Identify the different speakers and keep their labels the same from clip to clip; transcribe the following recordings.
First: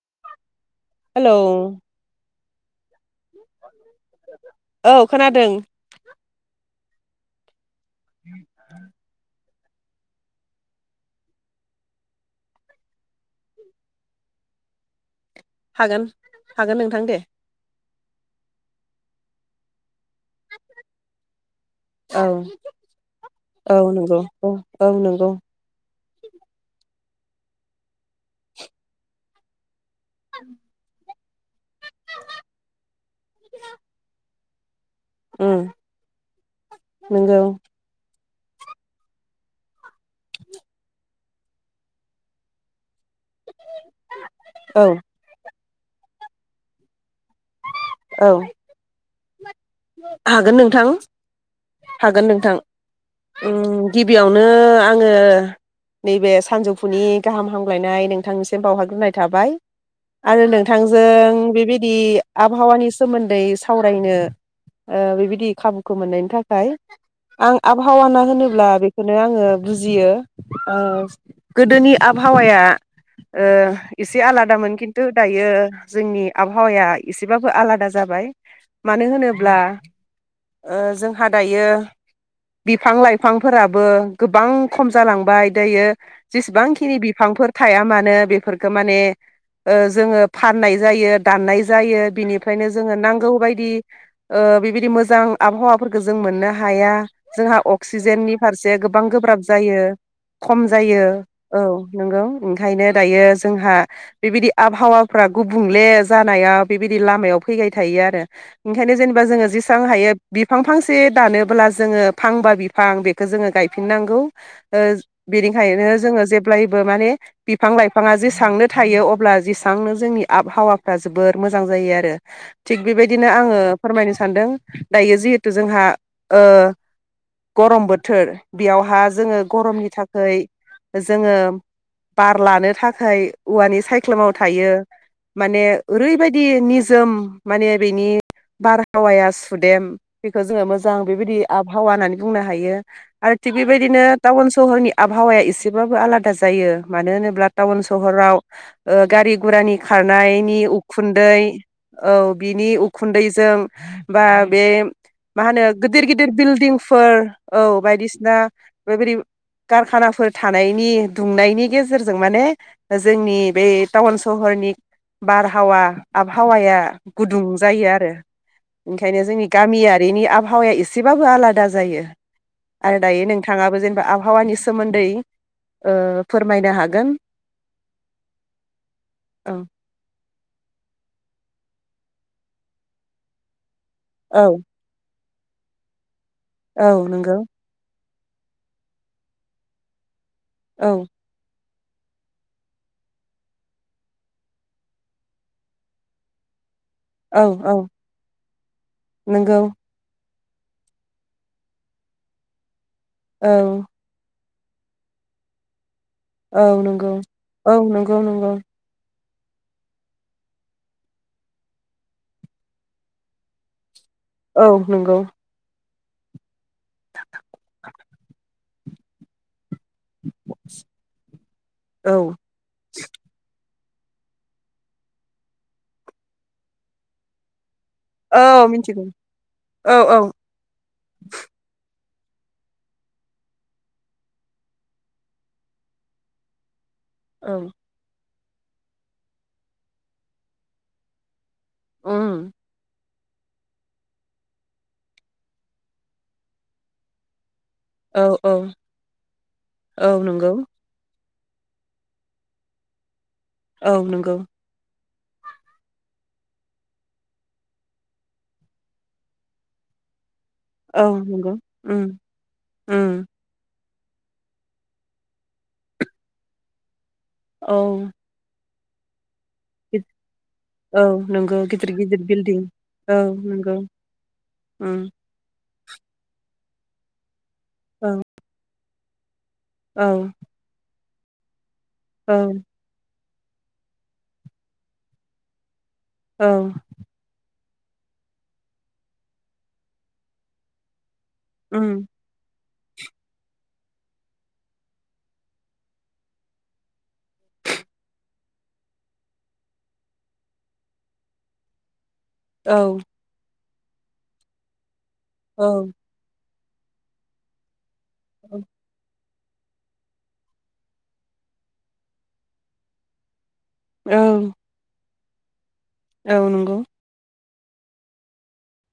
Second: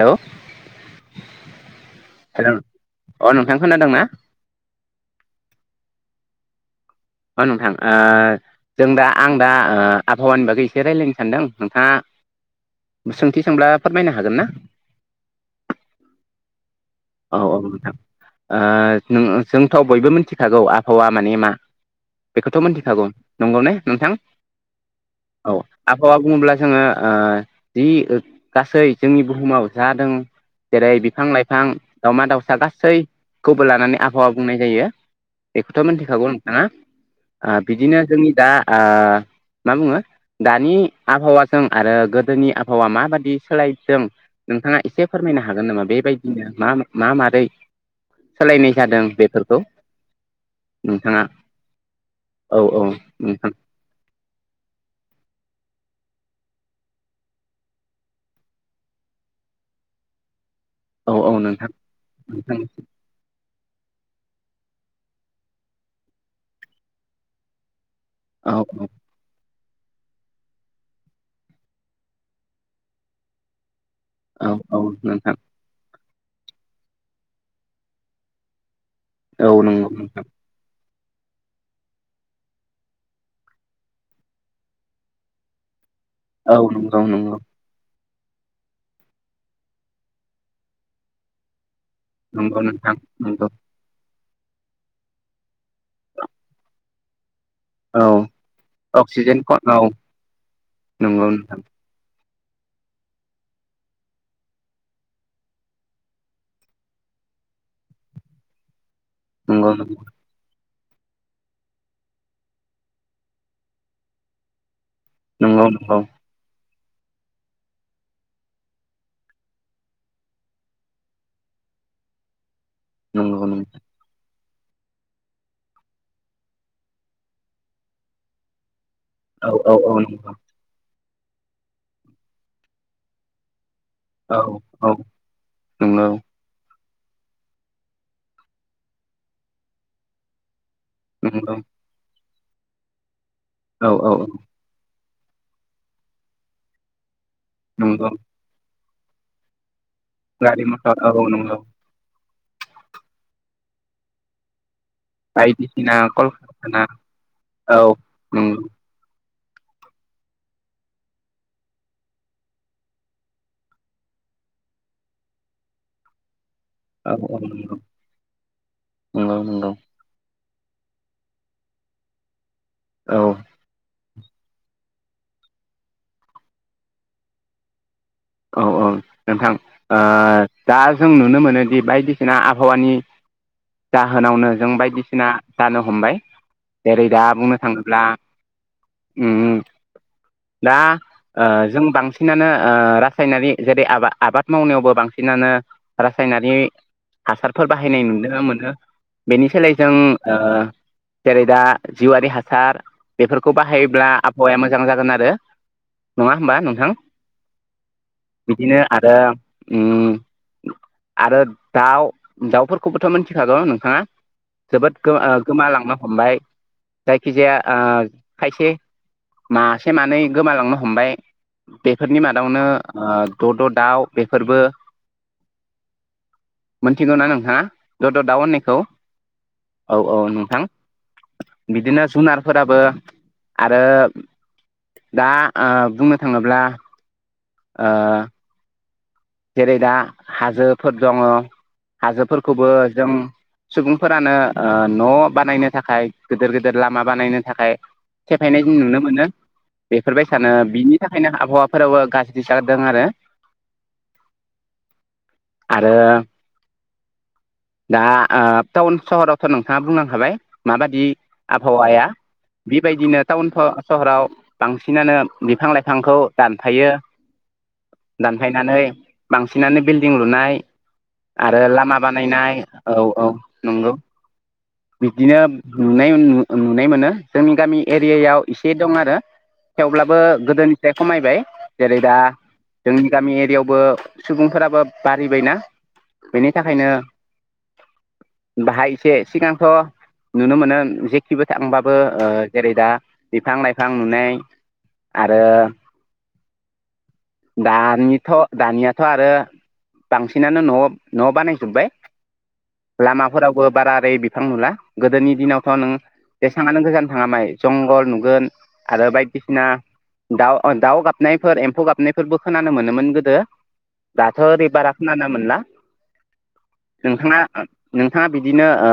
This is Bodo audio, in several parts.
Speaker 1: हेलौ
Speaker 2: हेलौ
Speaker 1: हेल' अ नोंथां खोनादों ना
Speaker 2: औ खोनादों
Speaker 1: नोंथां ओ जों दा आं दा आबहावानि बागै एसे रायज्लायनो सानदों नोंथाङा सोंथि सोंब्ला फोरमायनो हागोन ना?
Speaker 2: हागोन हागोन नोंथां दे।
Speaker 1: औ औ नोंथां ओ जोंथ' बयबो मिथिखागौ आबहावा माने मा
Speaker 2: औ
Speaker 1: बेखौथ' मोनथिखागौ नंगौ ने
Speaker 2: औ
Speaker 1: नोंथां
Speaker 2: नंगौ औ औ नंगौ
Speaker 1: औ आबहावा बुङोब्ला जोङो ओ जि गासै जोंनि बुहुमाव जादों जेरै बिफां लाइफां दावमा दाउसा गासैखौबो लानानै आबहावा बुंनाय जायो।
Speaker 2: उम
Speaker 1: एखौथा मिथिखागौ नोंथाङा
Speaker 2: नंगौ
Speaker 1: ओ बिदिनो जोंनि दा ओ मा बुङो दानि आबहावाजों आरो गोदोनि आबहावा मा माबादि सोलायदों नोंथाङा
Speaker 2: औ
Speaker 1: एसे फोरमायनो हागोन नामा बेबायदिनो मा मा मारै
Speaker 2: औ
Speaker 1: सोलायनाय जादों बे
Speaker 2: हागोन नोंथां हागोन नोंथां
Speaker 1: औ औ नोंथां
Speaker 2: गिबियावनो आङो नैबे सानजौफुनि गाहाम हामलायनाय नोंथांनिसिम बावहग्रोनाय थाबाय आरो नों बिथांजों
Speaker 1: औ औ नोंथां
Speaker 2: बेबायदि
Speaker 1: नोंथां
Speaker 2: आबहावानि सोमोन्दै सावरायनो ओ बेबायदि खाबुखौ मोननायनि थाखाय आं आब वाना
Speaker 1: औ
Speaker 2: होनोब्ला बेखौनो आङो बुजियो ओ गोदोनि आबहावाया ओ एसे
Speaker 1: औ
Speaker 2: आलादामोन
Speaker 1: औ
Speaker 2: खिन्थु
Speaker 1: नोंथां
Speaker 2: दायो जोंनि आबहावाया एसेबाबो आलादा जाबाय मानो
Speaker 1: औ
Speaker 2: होनोब्ला
Speaker 1: नंगौ नोंथां
Speaker 2: ओ जों जोंहा दायो बिफां लाइफांफोराबो गोबां खम जालांबाय दायो
Speaker 1: औ
Speaker 2: जेसेबांखिनि
Speaker 1: नंगौ नंगौ
Speaker 2: बिफांफोर थाया मानो बेफोरखौ माने ओ जोङो फाननाय जायो दाननाय ज जायो
Speaker 1: नंगौ
Speaker 2: बिनिफ्रायनो
Speaker 1: नोंथां
Speaker 2: जोङो नांगौ
Speaker 1: नंगौ
Speaker 2: बायदि ओ बेबायदि मोजां आबहावाफोरखौ जों मोननो हाया जोंहा
Speaker 1: औ
Speaker 2: अक्सिजेननि फारसे गोबां
Speaker 1: अक्सिजेन
Speaker 2: गोब्राब
Speaker 1: ख औ
Speaker 2: जायो खम जायो
Speaker 1: नंगौ नोंथां
Speaker 2: औ नोंगौ ओंखायनो दायो जोंहा बेबायदि आबहावाफ्रा गुबुंले जानायाव बेबायदि लामायाव फैबाय थायो आरो ओंखायनो जेनेबा जोङो
Speaker 1: नंगौ
Speaker 2: जसेबां
Speaker 1: नंगौ
Speaker 2: हायो बिफां फांसे से दानोब्ला जोङो फांबा बिफां बेखौ जोङो गायफिननांगौ ओ
Speaker 1: नंगौ
Speaker 2: बेनिखायनो
Speaker 1: नंगौ
Speaker 2: जोङो जेब्लाय माने बिफां लाइफाङा जेसांनो थायो अब्ला जेसेबांनो जोंनि आबहावाफ्रा जोबोर मोजां जायो जायो आरो थिग बेबायदिनो
Speaker 1: नंगौ
Speaker 2: आङो
Speaker 1: नंगौ
Speaker 2: फोरमायनो सानदों दायो जिहेथु जोंहा ओ गरम बोथोर बेयाव जोंओ
Speaker 1: औ औ
Speaker 2: गरमनि
Speaker 1: औ नंगौ
Speaker 2: थाखाय जोङो बार लानो थाखाय औवानि सायख्लुमाव
Speaker 1: औ
Speaker 2: थायो
Speaker 1: औ
Speaker 2: माने
Speaker 1: नंगौ
Speaker 2: ओरैबायदि निजोम माने बेनि बारहावाया सुदेम बेखौ मोजां बेबायदि
Speaker 1: नंगौ
Speaker 2: आबहावा होननानै बुंनो हायो आरो थिग
Speaker 1: औ
Speaker 2: बेबायदिनो
Speaker 1: औ
Speaker 2: टाउन सहरनि आबहावाया एसेबाबबो आलादा जायो मानो होनोब्ला अब्ला थावओन
Speaker 1: नंगौ
Speaker 2: सहराव ओं गारि -गुरानि खारनायनि
Speaker 1: गारि मथर औ
Speaker 2: उखुन्दै
Speaker 1: नंगौ
Speaker 2: औ बिनि उखुन्दै जों बा बे मा होनो
Speaker 1: बायदिसिना
Speaker 2: गिदिर गिदिर
Speaker 1: कलकारखाना
Speaker 2: बिल्डिंफोर औ बायदिसिना
Speaker 1: नंगौ
Speaker 2: बेबायदि कारखानाफोर थानायनि दुंनायनि गेजेरजों माने जोंनि बे टाउन सहर फोरनि बारहावा आबहावा आबहावाया
Speaker 1: औ औ
Speaker 2: गुदुं
Speaker 1: नंगौ
Speaker 2: जायो आरो ओंखायनो
Speaker 1: नंगौ
Speaker 2: जोंनि
Speaker 1: नंगौ
Speaker 2: गामियारिनि आबहाव एसेबो आलादा जायो आरो
Speaker 1: औ
Speaker 2: दायो नोंथाङाबो जेबा आबहावा आबहावानि सोमोन्दै फोरमायनो हागोन।
Speaker 1: औ औ नोंथां
Speaker 2: औ
Speaker 1: ओ दा जों नुनो मोनोदि बायदिसिना आबहावानि
Speaker 2: औ
Speaker 1: जाहोनावनो जों बायदिसिना जानो हमबाय जेरै
Speaker 2: औ
Speaker 1: दा
Speaker 2: नंगौ
Speaker 1: बुंनो थाङोब्ला। ओम- ओम दा
Speaker 2: औ
Speaker 1: ओ जों बांसिनानो ओ। रासायनारि जेरै आब आबाद मावनायावबो बांसिनानो रासायनारि।
Speaker 2: औ
Speaker 1: हासारफोर
Speaker 2: औ
Speaker 1: बाहायनाय नुनो मोनो, बेनि
Speaker 2: नंगौ
Speaker 1: सोलाय जों ओ जेरै दा जिउआारि हासार
Speaker 2: औ
Speaker 1: बेफोरखौ बाहायोब्ला आबुं हौवाया मोजां जागोन आरो। नङा होमबा
Speaker 2: औ
Speaker 1: नोंथां
Speaker 2: नंगौ औ नंगौ। नंगौ
Speaker 1: बिदिनो आरो ओम आरो दाउ दाउफोरखौबोथ' मिथिखागौ नोंथाङा।
Speaker 2: औ
Speaker 1: जोबोद गो
Speaker 2: नंगौ
Speaker 1: गोमलाां नो हमबाय जायखिजाया ओ खायसे मास थेनानै गोमालांनो हमबाय
Speaker 2: औ
Speaker 1: बेफोरनि मादावनो ओ द, द दाउ बेफोरबो मोनथिगौ ना नोंथांआ? दद'
Speaker 2: औ
Speaker 1: दाउननैखौ
Speaker 2: मिथिगौ
Speaker 1: औ औ नोंथां बिदिनो? जुनारफोराबो आरो दाओ बुंनो ओ‌ थाङोब्ला
Speaker 2: औ
Speaker 1: ओ जेरै दा हाजोफोर दङ
Speaker 2: उम
Speaker 1: हाजोफोरखौबो जों सुबुंफोरानो न' बानायनो थाखाय गिदिर गिदिर लामा बानायनो थाखाय।
Speaker 2: औ औ
Speaker 1: सेफायनाय जों नुनो मोनो
Speaker 2: औ
Speaker 1: बेफोरबाय
Speaker 2: नंगौ
Speaker 1: सानो बिनि थाखाय बेओंखायनो आबहावाफोराबो गाज्रि जादों आरो।
Speaker 2: औ नंगौ।
Speaker 1: आरो दा टाउन सहरावथ' नोंथाङा बुंनांखाबाय।
Speaker 2: औ
Speaker 1: माबादि
Speaker 2: नंगौ
Speaker 1: आबहावाया
Speaker 2: उम
Speaker 1: बेबायदिनो
Speaker 2: उम
Speaker 1: टाउनखो सहराव बांसिनानो बिफां -लाइफांखौ दानफायो।
Speaker 2: औ
Speaker 1: दानफायनानै बांसिनानो बिल्डिं लुनाय।
Speaker 2: औ
Speaker 1: आरो
Speaker 2: नंगौ गिदिर
Speaker 1: लामा
Speaker 2: गिदिर
Speaker 1: बानायनाय
Speaker 2: बिल्डिं
Speaker 1: औ औ नंगौ
Speaker 2: उम
Speaker 1: बिदिनो। नुनाय नुनाय मोनो जोंनि गामि
Speaker 2: औ
Speaker 1: एरियायाव एसे दं आरो।
Speaker 2: औ
Speaker 1: थेवब्लाबो गोदोनिफ्राय खमायबाय जेरै दा
Speaker 2: औ
Speaker 1: जोंनि गामि एरियायावबो। सुबुंफोराबो बारिबायना
Speaker 2: औ
Speaker 1: बेनि थाखायनो। बाहाय एसे सिगांथ' नुनो मोनो जेखिबो थांबाबो
Speaker 2: उम
Speaker 1: ओ जेरै दा बिफां- लाइफां नुनाय आरो। दानिथ' दानिया थ' आरो बांसिनानो न' न' बानायजोबबाय
Speaker 2: औ
Speaker 1: लामाफोराव। बाराारै बिफां नुला गोदोनि दिनावथ'
Speaker 2: औ
Speaker 1: नों जेसेबांानो गोजान थाङ माय जंगल नुगोन
Speaker 2: औ
Speaker 1: आरो बायदि बायदिसिना दाउ ओ दाउ गाबनायफोर एम्फौ गाबनायफोरबो खोनानो मोनोमोन गोदो। दाथ'
Speaker 2: औ
Speaker 1: ओरैबाराखोनानो मोनला।
Speaker 2: औ नंगौ।
Speaker 1: ओ नोंथाङा बिदिनो ओ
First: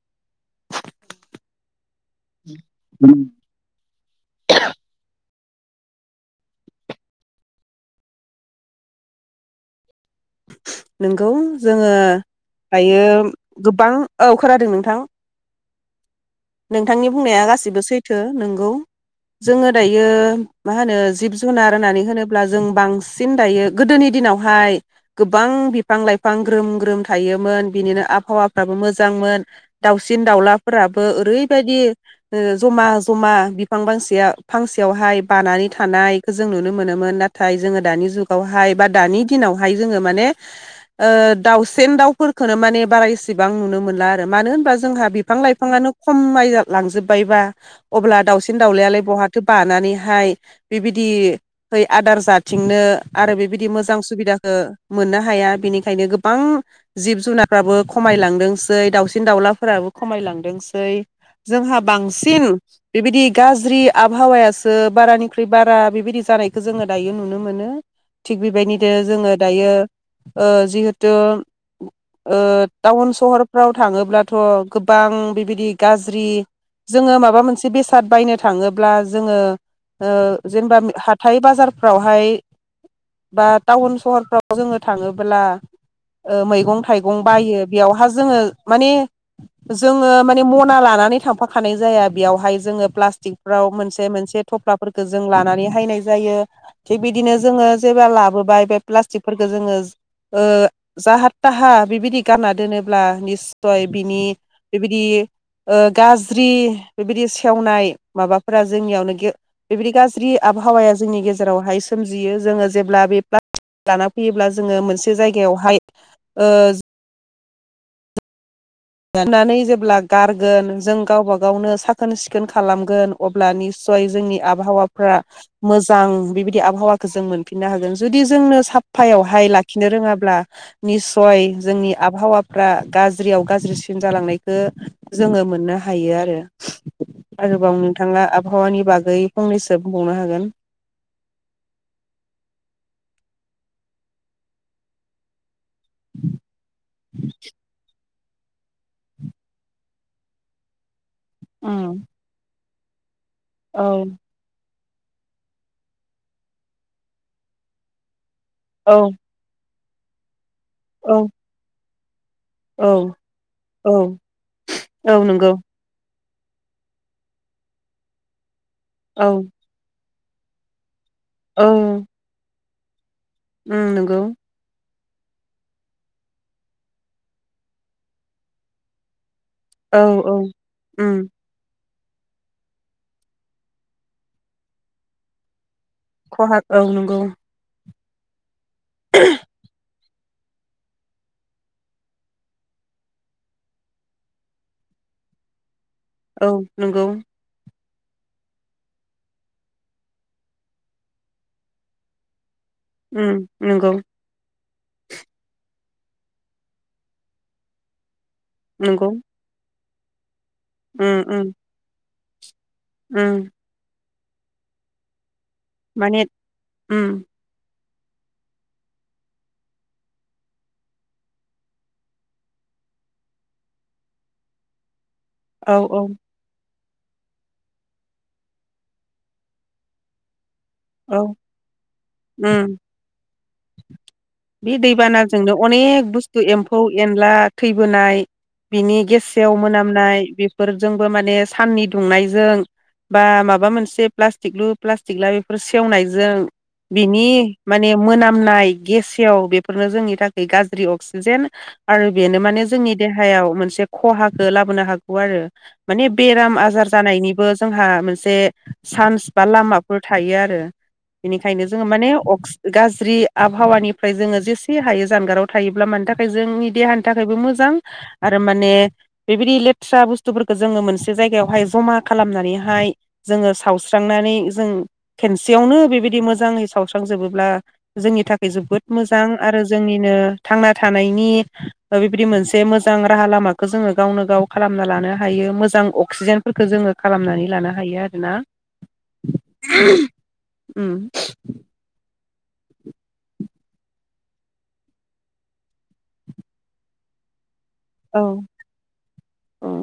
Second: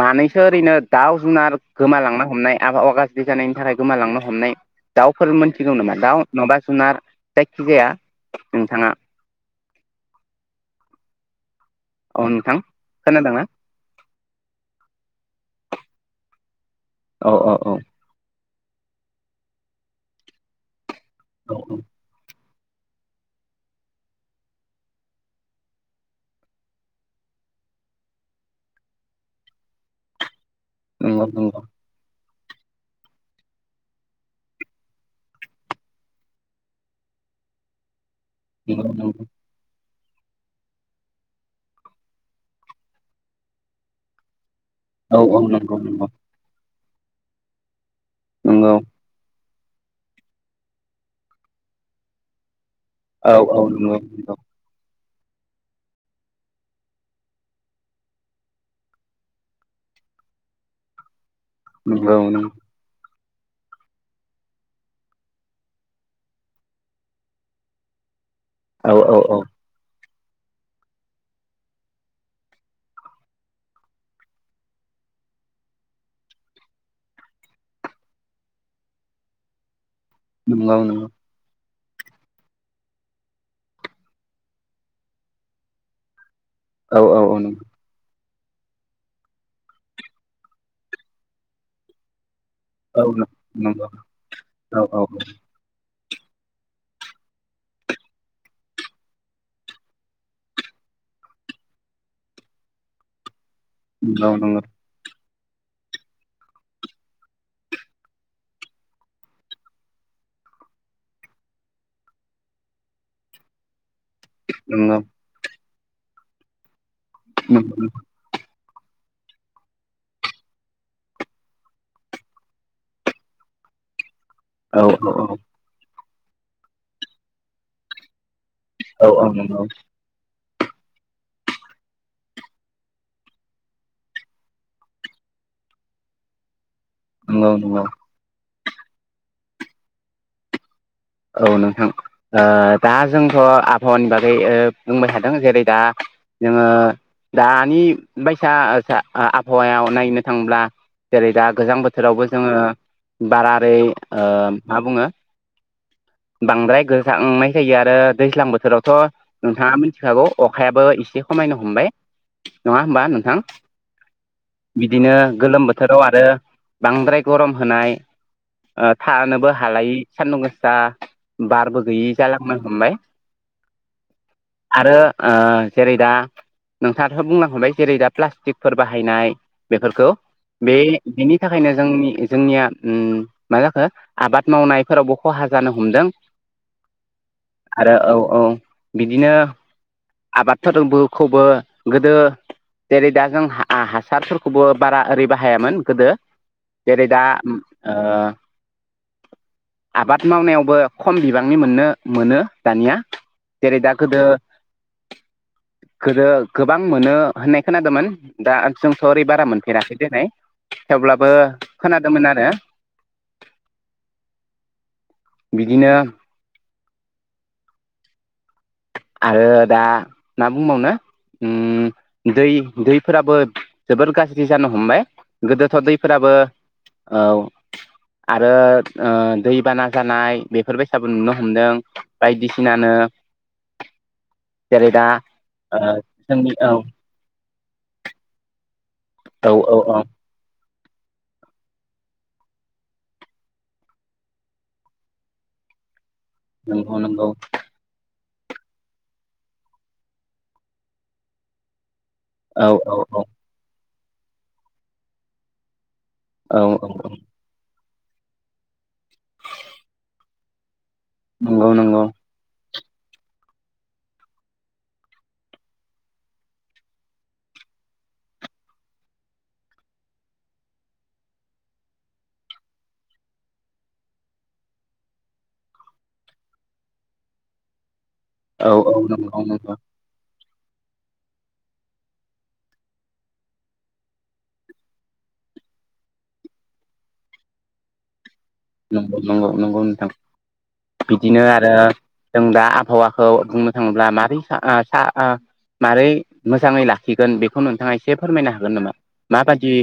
Speaker 1: मानै सो ओरैनो दाउ जुनार गोमालांनो हमनाय आबहावा गाज्रि जानायनि थाखाय गोमालांनो हमनाय। दाउफोर मोन सिगौ नामा दाउ नङाबा जुनार जायखिजाया नोंथाङा।
Speaker 2: नोंगौ। जोङो
Speaker 1: औ नोंथां
Speaker 2: दायो
Speaker 1: खोनादोंना
Speaker 2: गोबां औ खोनादों नोंथां। नोंथांनि
Speaker 1: औ
Speaker 2: बुंनाया
Speaker 1: औ औ
Speaker 2: गासिबो सैथो, नोंगौ जोङो दायो मा होनो जिब जुनार
Speaker 1: औ
Speaker 2: होननानै होनोब्ला। जों बांसिन दायो गोदोनि दिनावहाय गोबां बिफां लाइफां ग्रोम ग्रोम थायोमोन। मोन बिनिनो आबहावाफ्राबो मोजांमोन दाउसिन दाउलाफोराबो
Speaker 1: नंगौ नंगौ
Speaker 2: ओरैबायदि ओ ज'मा ज'मा बिफां फांसेया फांसेयावहाय बानानै थानायखो जों नुनो मोनोमोन। नाथ थाय जोङो दानि जुगावहाय बा
Speaker 1: नंगौ
Speaker 2: दानि
Speaker 1: नंगौ
Speaker 2: दिनावहाय जोङो माने ओ दाउसेन दाउफोरखोनो माने बारा इसेबां नुनो मोनला आरो। मानो होनबा जोंहा
Speaker 1: औ
Speaker 2: बिफां
Speaker 1: औ नंगौ
Speaker 2: लाइफांनो
Speaker 1: नंगौ
Speaker 2: खमाय लांजोब्बायबा अब्ला दाउसिन
Speaker 1: नंगौ
Speaker 2: दाउलायालाय बहा थो बानानैहाय बेबायदि आदार जाथि थिंनो आरो
Speaker 1: औ औ
Speaker 2: बेबायदि मोजां
Speaker 1: नंगौ
Speaker 2: सुबिदाखो मोननो हाया बेनिखायनो गोबां जिब जुनारफ्राबो खमायलांदोंसै दाउसिन दाउलाफोराबो खमायलांदोंसै जोंहा
Speaker 1: नंगौ नंगौ
Speaker 2: बांसिन बेबादि गाज्रि आबहावायासो बारानिख्रुइ बारा बेबायदि जानायखौ जोङो दायो नुनो मोनो। थिग बेबायदिनो
Speaker 1: औ
Speaker 2: जोङो
Speaker 1: औ औ
Speaker 2: दायो ओ जिहेथु ओ टाउन सहरफ्राव थाङोब्लाथ' गोबां बिबाय दि गाज्रि जोङो माबा मोनसे बेसाद बायनो थाङोब्ला जोङो ओ
Speaker 1: नंगौ
Speaker 2: जेनेबा
Speaker 1: नंगौ
Speaker 2: हाथाय बाजार फ्रावहाय बा टाउन सहरफ्राव जोङो थाङोबोला ओ मैगं
Speaker 1: औ
Speaker 2: थाइगं
Speaker 1: औ औ
Speaker 2: बायो बेयावहा जोङो माने जोङो ने मना लानानै थांफाखानाय जाया बेयावहाय जोङो
Speaker 1: नंगौ
Speaker 2: प्लास्टिकफ्राव
Speaker 1: औ नंगौ
Speaker 2: मोनसे मोनसे
Speaker 1: औ
Speaker 2: थ'फ्लाफोरखौ
Speaker 1: औ
Speaker 2: जों लानानै हायनाय जायो थिग बिदिनो जोङो जेब्ला लाबोबाय बे प्लास्टिकफोरखो जोङो ओ जाहा थाहा बिबायदि गाना दोनोब्ला निस सय
Speaker 1: औ
Speaker 2: बिनि
Speaker 1: नंगौ
Speaker 2: बेबायदि ओ गाज्रि बेबायदि सेवनाय माबाफोरा जोंनियावनो गेव बेबायदि गाज्रि आबहावाया जोंनि गेजेरावहाय सोमजियो जोङो जेब्ला बे बा लाना फैयोब्ला जोङो
Speaker 1: नंगौ
Speaker 2: मोनसे जायगायावहाय ओ
Speaker 1: [unintelligible]
Speaker 2: दनानै जेब्ला गारगोन जों गावब गावनो साखोन सिखोन खालामगोन अब्लानि सय जोंनि
Speaker 1: औ
Speaker 2: आबहावाफ्रा
Speaker 1: औ
Speaker 2: मोजां बेबायदि आबहावाखौ जों मोनफिननो हागोन। जुदि जोंनो
Speaker 1: औ औ
Speaker 2: साफ्फायावहाय
Speaker 1: नंगौ
Speaker 2: लाखिनो रोङाब्ला निसय जोंनि आबहावाफ्रा गाज्रियाव गाज्रिसिन सिन जालांनायखो जोङो मोननो हायो आरो।
Speaker 1: नंगौ
Speaker 2: आरोबाव
Speaker 1: नंगौ
Speaker 2: नोंथाङा आब हावानि बागै फंनैसो बुंबावनो हागोन।
Speaker 1: औ नोंथां ओ दा जोंथ' आबहावानि बागै ओ बुंबाय थादों जेरै दा जोङो दानि बायसा आसा ओ आबहावायाव नायनो थाङोब्ला जेरै दा गोजां
Speaker 2: उम
Speaker 1: बोथोरावबो जोङो बारारै
Speaker 2: औ
Speaker 1: ओ मा बुङो बांद्राय गोजांनाय जायो आरो दैज्लां बोथोरावथ'
Speaker 2: औ
Speaker 1: नोंथाङा मिथिखागौ अखायाबो एसे
Speaker 2: औ
Speaker 1: खमायनो हमबाय। नङा होमबा
Speaker 2: औ
Speaker 1: नोंथां?
Speaker 2: औ
Speaker 1: बिदिनो
Speaker 2: औ नंगौ
Speaker 1: गोलोम बोथोराव आरो बांद्राय गरम होनाय ओ
Speaker 2: औ
Speaker 1: थानोबो हालायि सान्दुं गोसा
Speaker 2: औ
Speaker 1: बारबो गैयि जालांनो हमबाय।
Speaker 2: उम नंगौ।
Speaker 1: आरो ओ जेरै दा नोंथाङाथ' बुंलां खाबाय जेरै दा प्लास्टिकफोर बाहायनाय
Speaker 2: औ
Speaker 1: बेफोरखो
Speaker 2: औ
Speaker 1: बे
Speaker 2: उम
Speaker 1: बेनि थाखायनो जोंनि जोंनिया ओम मा जाखो आबाद मावनायफोरावबो खहा जानो ह
Speaker 2: खहा औ नंगौ।
Speaker 1: आरो औ औ बिदिनो आबादफोरखौबो गोदो जेरै दा जों हासारफोरखौबो बारा ओरै बाहायामोन। गोदो
Speaker 2: औ नंगौ
Speaker 1: जेरै दा ओ आबाद मावनायावबो खम बिबांनि मोननो मोनो। दानिया
Speaker 2: उम
Speaker 1: जेरै
Speaker 2: नंगौ
Speaker 1: दा गोदो गोदो गोबां मोनो होननाय खोनादोमोन दा जोंथ'
Speaker 2: नंगौ
Speaker 1: ओरै बारा मोनफेराखै देनाय।
Speaker 2: उम
Speaker 1: थेवब्लाबो
Speaker 2: उम
Speaker 1: खोनादोंमोन आरो।
Speaker 2: [unintelligible]
Speaker 1: बिदिनो
Speaker 2: माने ओम
Speaker 1: आरो दा ना बुंबावनो ओम दै- दैफोराबो जोबोर गाज्रि जानो हमबाय। गोदोथ'
Speaker 2: औ औ
Speaker 1: दैफोराबो औ आरो दैबाना जानाय बेफोरबायसाबो
Speaker 2: औ
Speaker 1: नुनो हमदों
Speaker 2: उम
Speaker 1: बायदिसिनानो
Speaker 2: बे
Speaker 1: जेरै दा
Speaker 2: दैबानाजोंनो
Speaker 1: ओ
Speaker 2: अनेक बुस्थु
Speaker 1: जोंनि औ
Speaker 2: एम्फौ- एनला [unintelligible] थैबोनाय बिनि गेसेयाव
Speaker 1: औ औ औ
Speaker 2: मोनामनाय बे फोरजोंबो माने साननि दुंनायजों बा माबा मोनसे प्लास्टिकलु- प्लास्टिक ला बे [unintelligible] सेवनायजों
Speaker 1: नंगौ
Speaker 2: बिनि
Speaker 1: नंगौ
Speaker 2: माने [unintelligible] खामनाय गेसेव बेफोरनो जोंनि थाखाय गाज्रि अक्सिजेन आरो बेनो माने
Speaker 1: औ
Speaker 2: जोंनि
Speaker 1: औ औ
Speaker 2: देहायाव मोनसे खहाखौ लाबोनो हागौ आरो। माने बेराम आजार
Speaker 1: औ
Speaker 2: जानायनिबो जोंहा मोनसे चान्स बा लामाफोर थायो आरो बेनिखायनो
Speaker 1: नंगौ
Speaker 2: जोङो
Speaker 1: नंगौ
Speaker 2: माने [unintelligible] गाज्रि आबहावानिफ्राय जोङो जेसे हायो जानगाराव थायोब्ला मानि थाखाय जोंनि देहानि थाखायबो मोजां। आरो माने बेबायदि लेथ्रा बुस्थुफोरखौ जोङो मोनसे जायगहाय जमा खालामनानै [unintelligible] जोङो सावस्रांनानै जों खेनसेयावनो बेबायदि मोजाङै सावस्रांजोबोब्ला जोंनि थाखाय
Speaker 1: औ
Speaker 2: जोबोद
Speaker 1: औ
Speaker 2: मोजां
Speaker 1: नंगौ
Speaker 2: आरो
Speaker 1: नंगौ
Speaker 2: जोंनिनो थांना थानायनि बेबायदि मोनसे मोजां राहा -लामाखौ जोङो गावनो -गाव खालामना लानो हायो। मोजां अक्सिजेनफोरखौ जोङो खालामनानै लानो हायो आरोना।
Speaker 1: नंगौ नंगौ नंगौ नोंथां
Speaker 2: उम
Speaker 1: बिदिनो आरो जों दा आबहावाखौ बुंनो थाङोब्ला माबारै [unintelligible] मारै मोजाङै लाखिगोन बेखौ नोंथाङा एसे
Speaker 2: औ
Speaker 1: फोरमायनो हागोन नामा
Speaker 2: औ
Speaker 1: माबादि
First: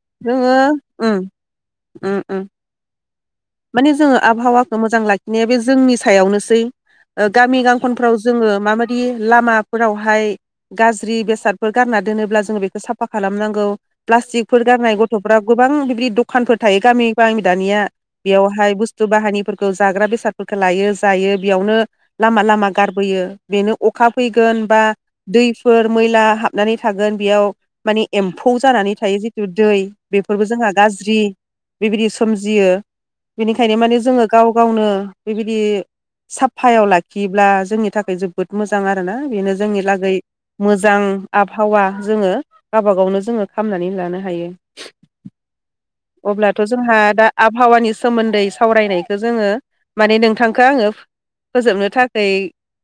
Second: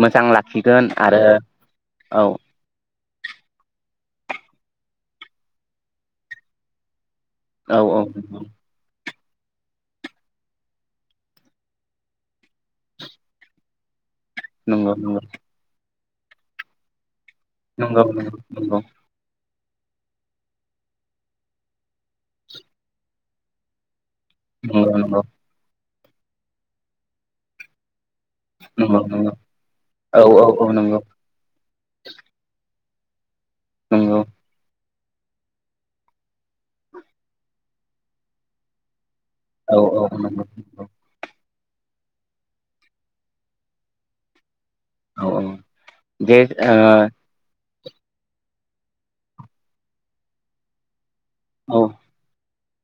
Speaker 1: मोजां
Speaker 2: जोङो
Speaker 1: लाखिगोन
Speaker 2: ओम
Speaker 1: आरो
Speaker 2: ओम
Speaker 1: औ
Speaker 2: ओम माने जोङो आबहावाखौ मोजां लाखिनाया बे जोंनि सायावनोसै गामि
Speaker 1: औ औ
Speaker 2: गांखनफ्राव जोङो माबायदि लामाफोरावहाय गाज्रि बेसादफोर गारना दोनोब्ला जोङो बेखौ साफा खालामनांगौ प्लास्टिक [unintelligible]
Speaker 1: नंगौ
Speaker 2: गारनाय
Speaker 1: नंगौ
Speaker 2: गथ'फ्रा गोबां बिबदि दखानफोर थायो गामि गोबां बि दानिया
Speaker 1: नंगौ
Speaker 2: बेयावहाय
Speaker 1: नंगौ
Speaker 2: बुस्थु बाहायानिफोरखौ जाग्रा बेसादफोरखौ लायो जायो बेयावनो लामा- लामा गारबोयो बेनो [unintelligible] अखा फैगोन बा
Speaker 1: नंगौ नंगौ
Speaker 2: दैफोर मैला हाबनानै थागोन बेयाव माने एम्फौ जानानै
Speaker 1: नंगौ
Speaker 2: थायो
Speaker 1: नंगौ
Speaker 2: जिथु दै
Speaker 1: औ औ
Speaker 2: बेफोरबो
Speaker 1: औ
Speaker 2: जोंहा
Speaker 1: नंगौ
Speaker 2: गाज्रि बेबायदि सोमजियो। बेनिखायनो माने
Speaker 1: नंगौ
Speaker 2: जोङो गाव -गावनो बेबायदि साफायाव लाखियोब्ला जोंनि थाखाय जोबोद मोजां आरो। [unintelligible] बेनो
Speaker 1: औ
Speaker 2: जोंनि
Speaker 1: औ
Speaker 2: लागै
Speaker 1: नंगौ
Speaker 2: मोजां आबहावा जोङो गावबा -गावनो जोङो खामनानै लानो हायो।
Speaker 1: औ औ दे
Speaker 2: अब्लाथ' जोंहा दा आबहावानि सोमोन्दै सावरायनायखौ जोङो माने नोंथांखौ आङो
Speaker 1: ओ
Speaker 2: फोजोबनो थाखै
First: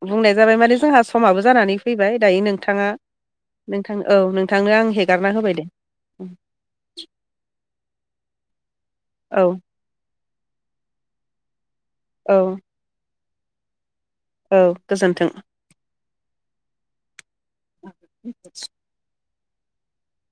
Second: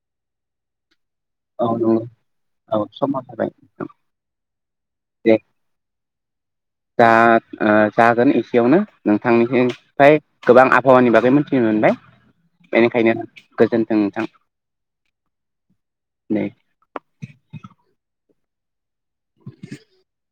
Speaker 2: बुंनाय जाबाय माने जोंहा समाबो
Speaker 1: औ
Speaker 2: जानानै
Speaker 1: नंगौ
Speaker 2: फैबाय दायो
Speaker 1: औ
Speaker 2: नोंथाङा
Speaker 1: समा जाबाय
Speaker 2: नोंथां औ नोंथांनो आं हेगारना होबाय दे। उम।
Speaker 1: दा जागोन एसेयावनो
Speaker 2: औ
Speaker 1: नोंथांनिफ्राय गोबां आबहावानि बागै मोनथिनो मोनबाय
Speaker 2: औ
Speaker 1: बेनिखायनो गोजोन
Speaker 2: औ गोजोन्थों।
Speaker 1: नै
Speaker 2: [unintelligible]
Speaker 1: [unintelligible]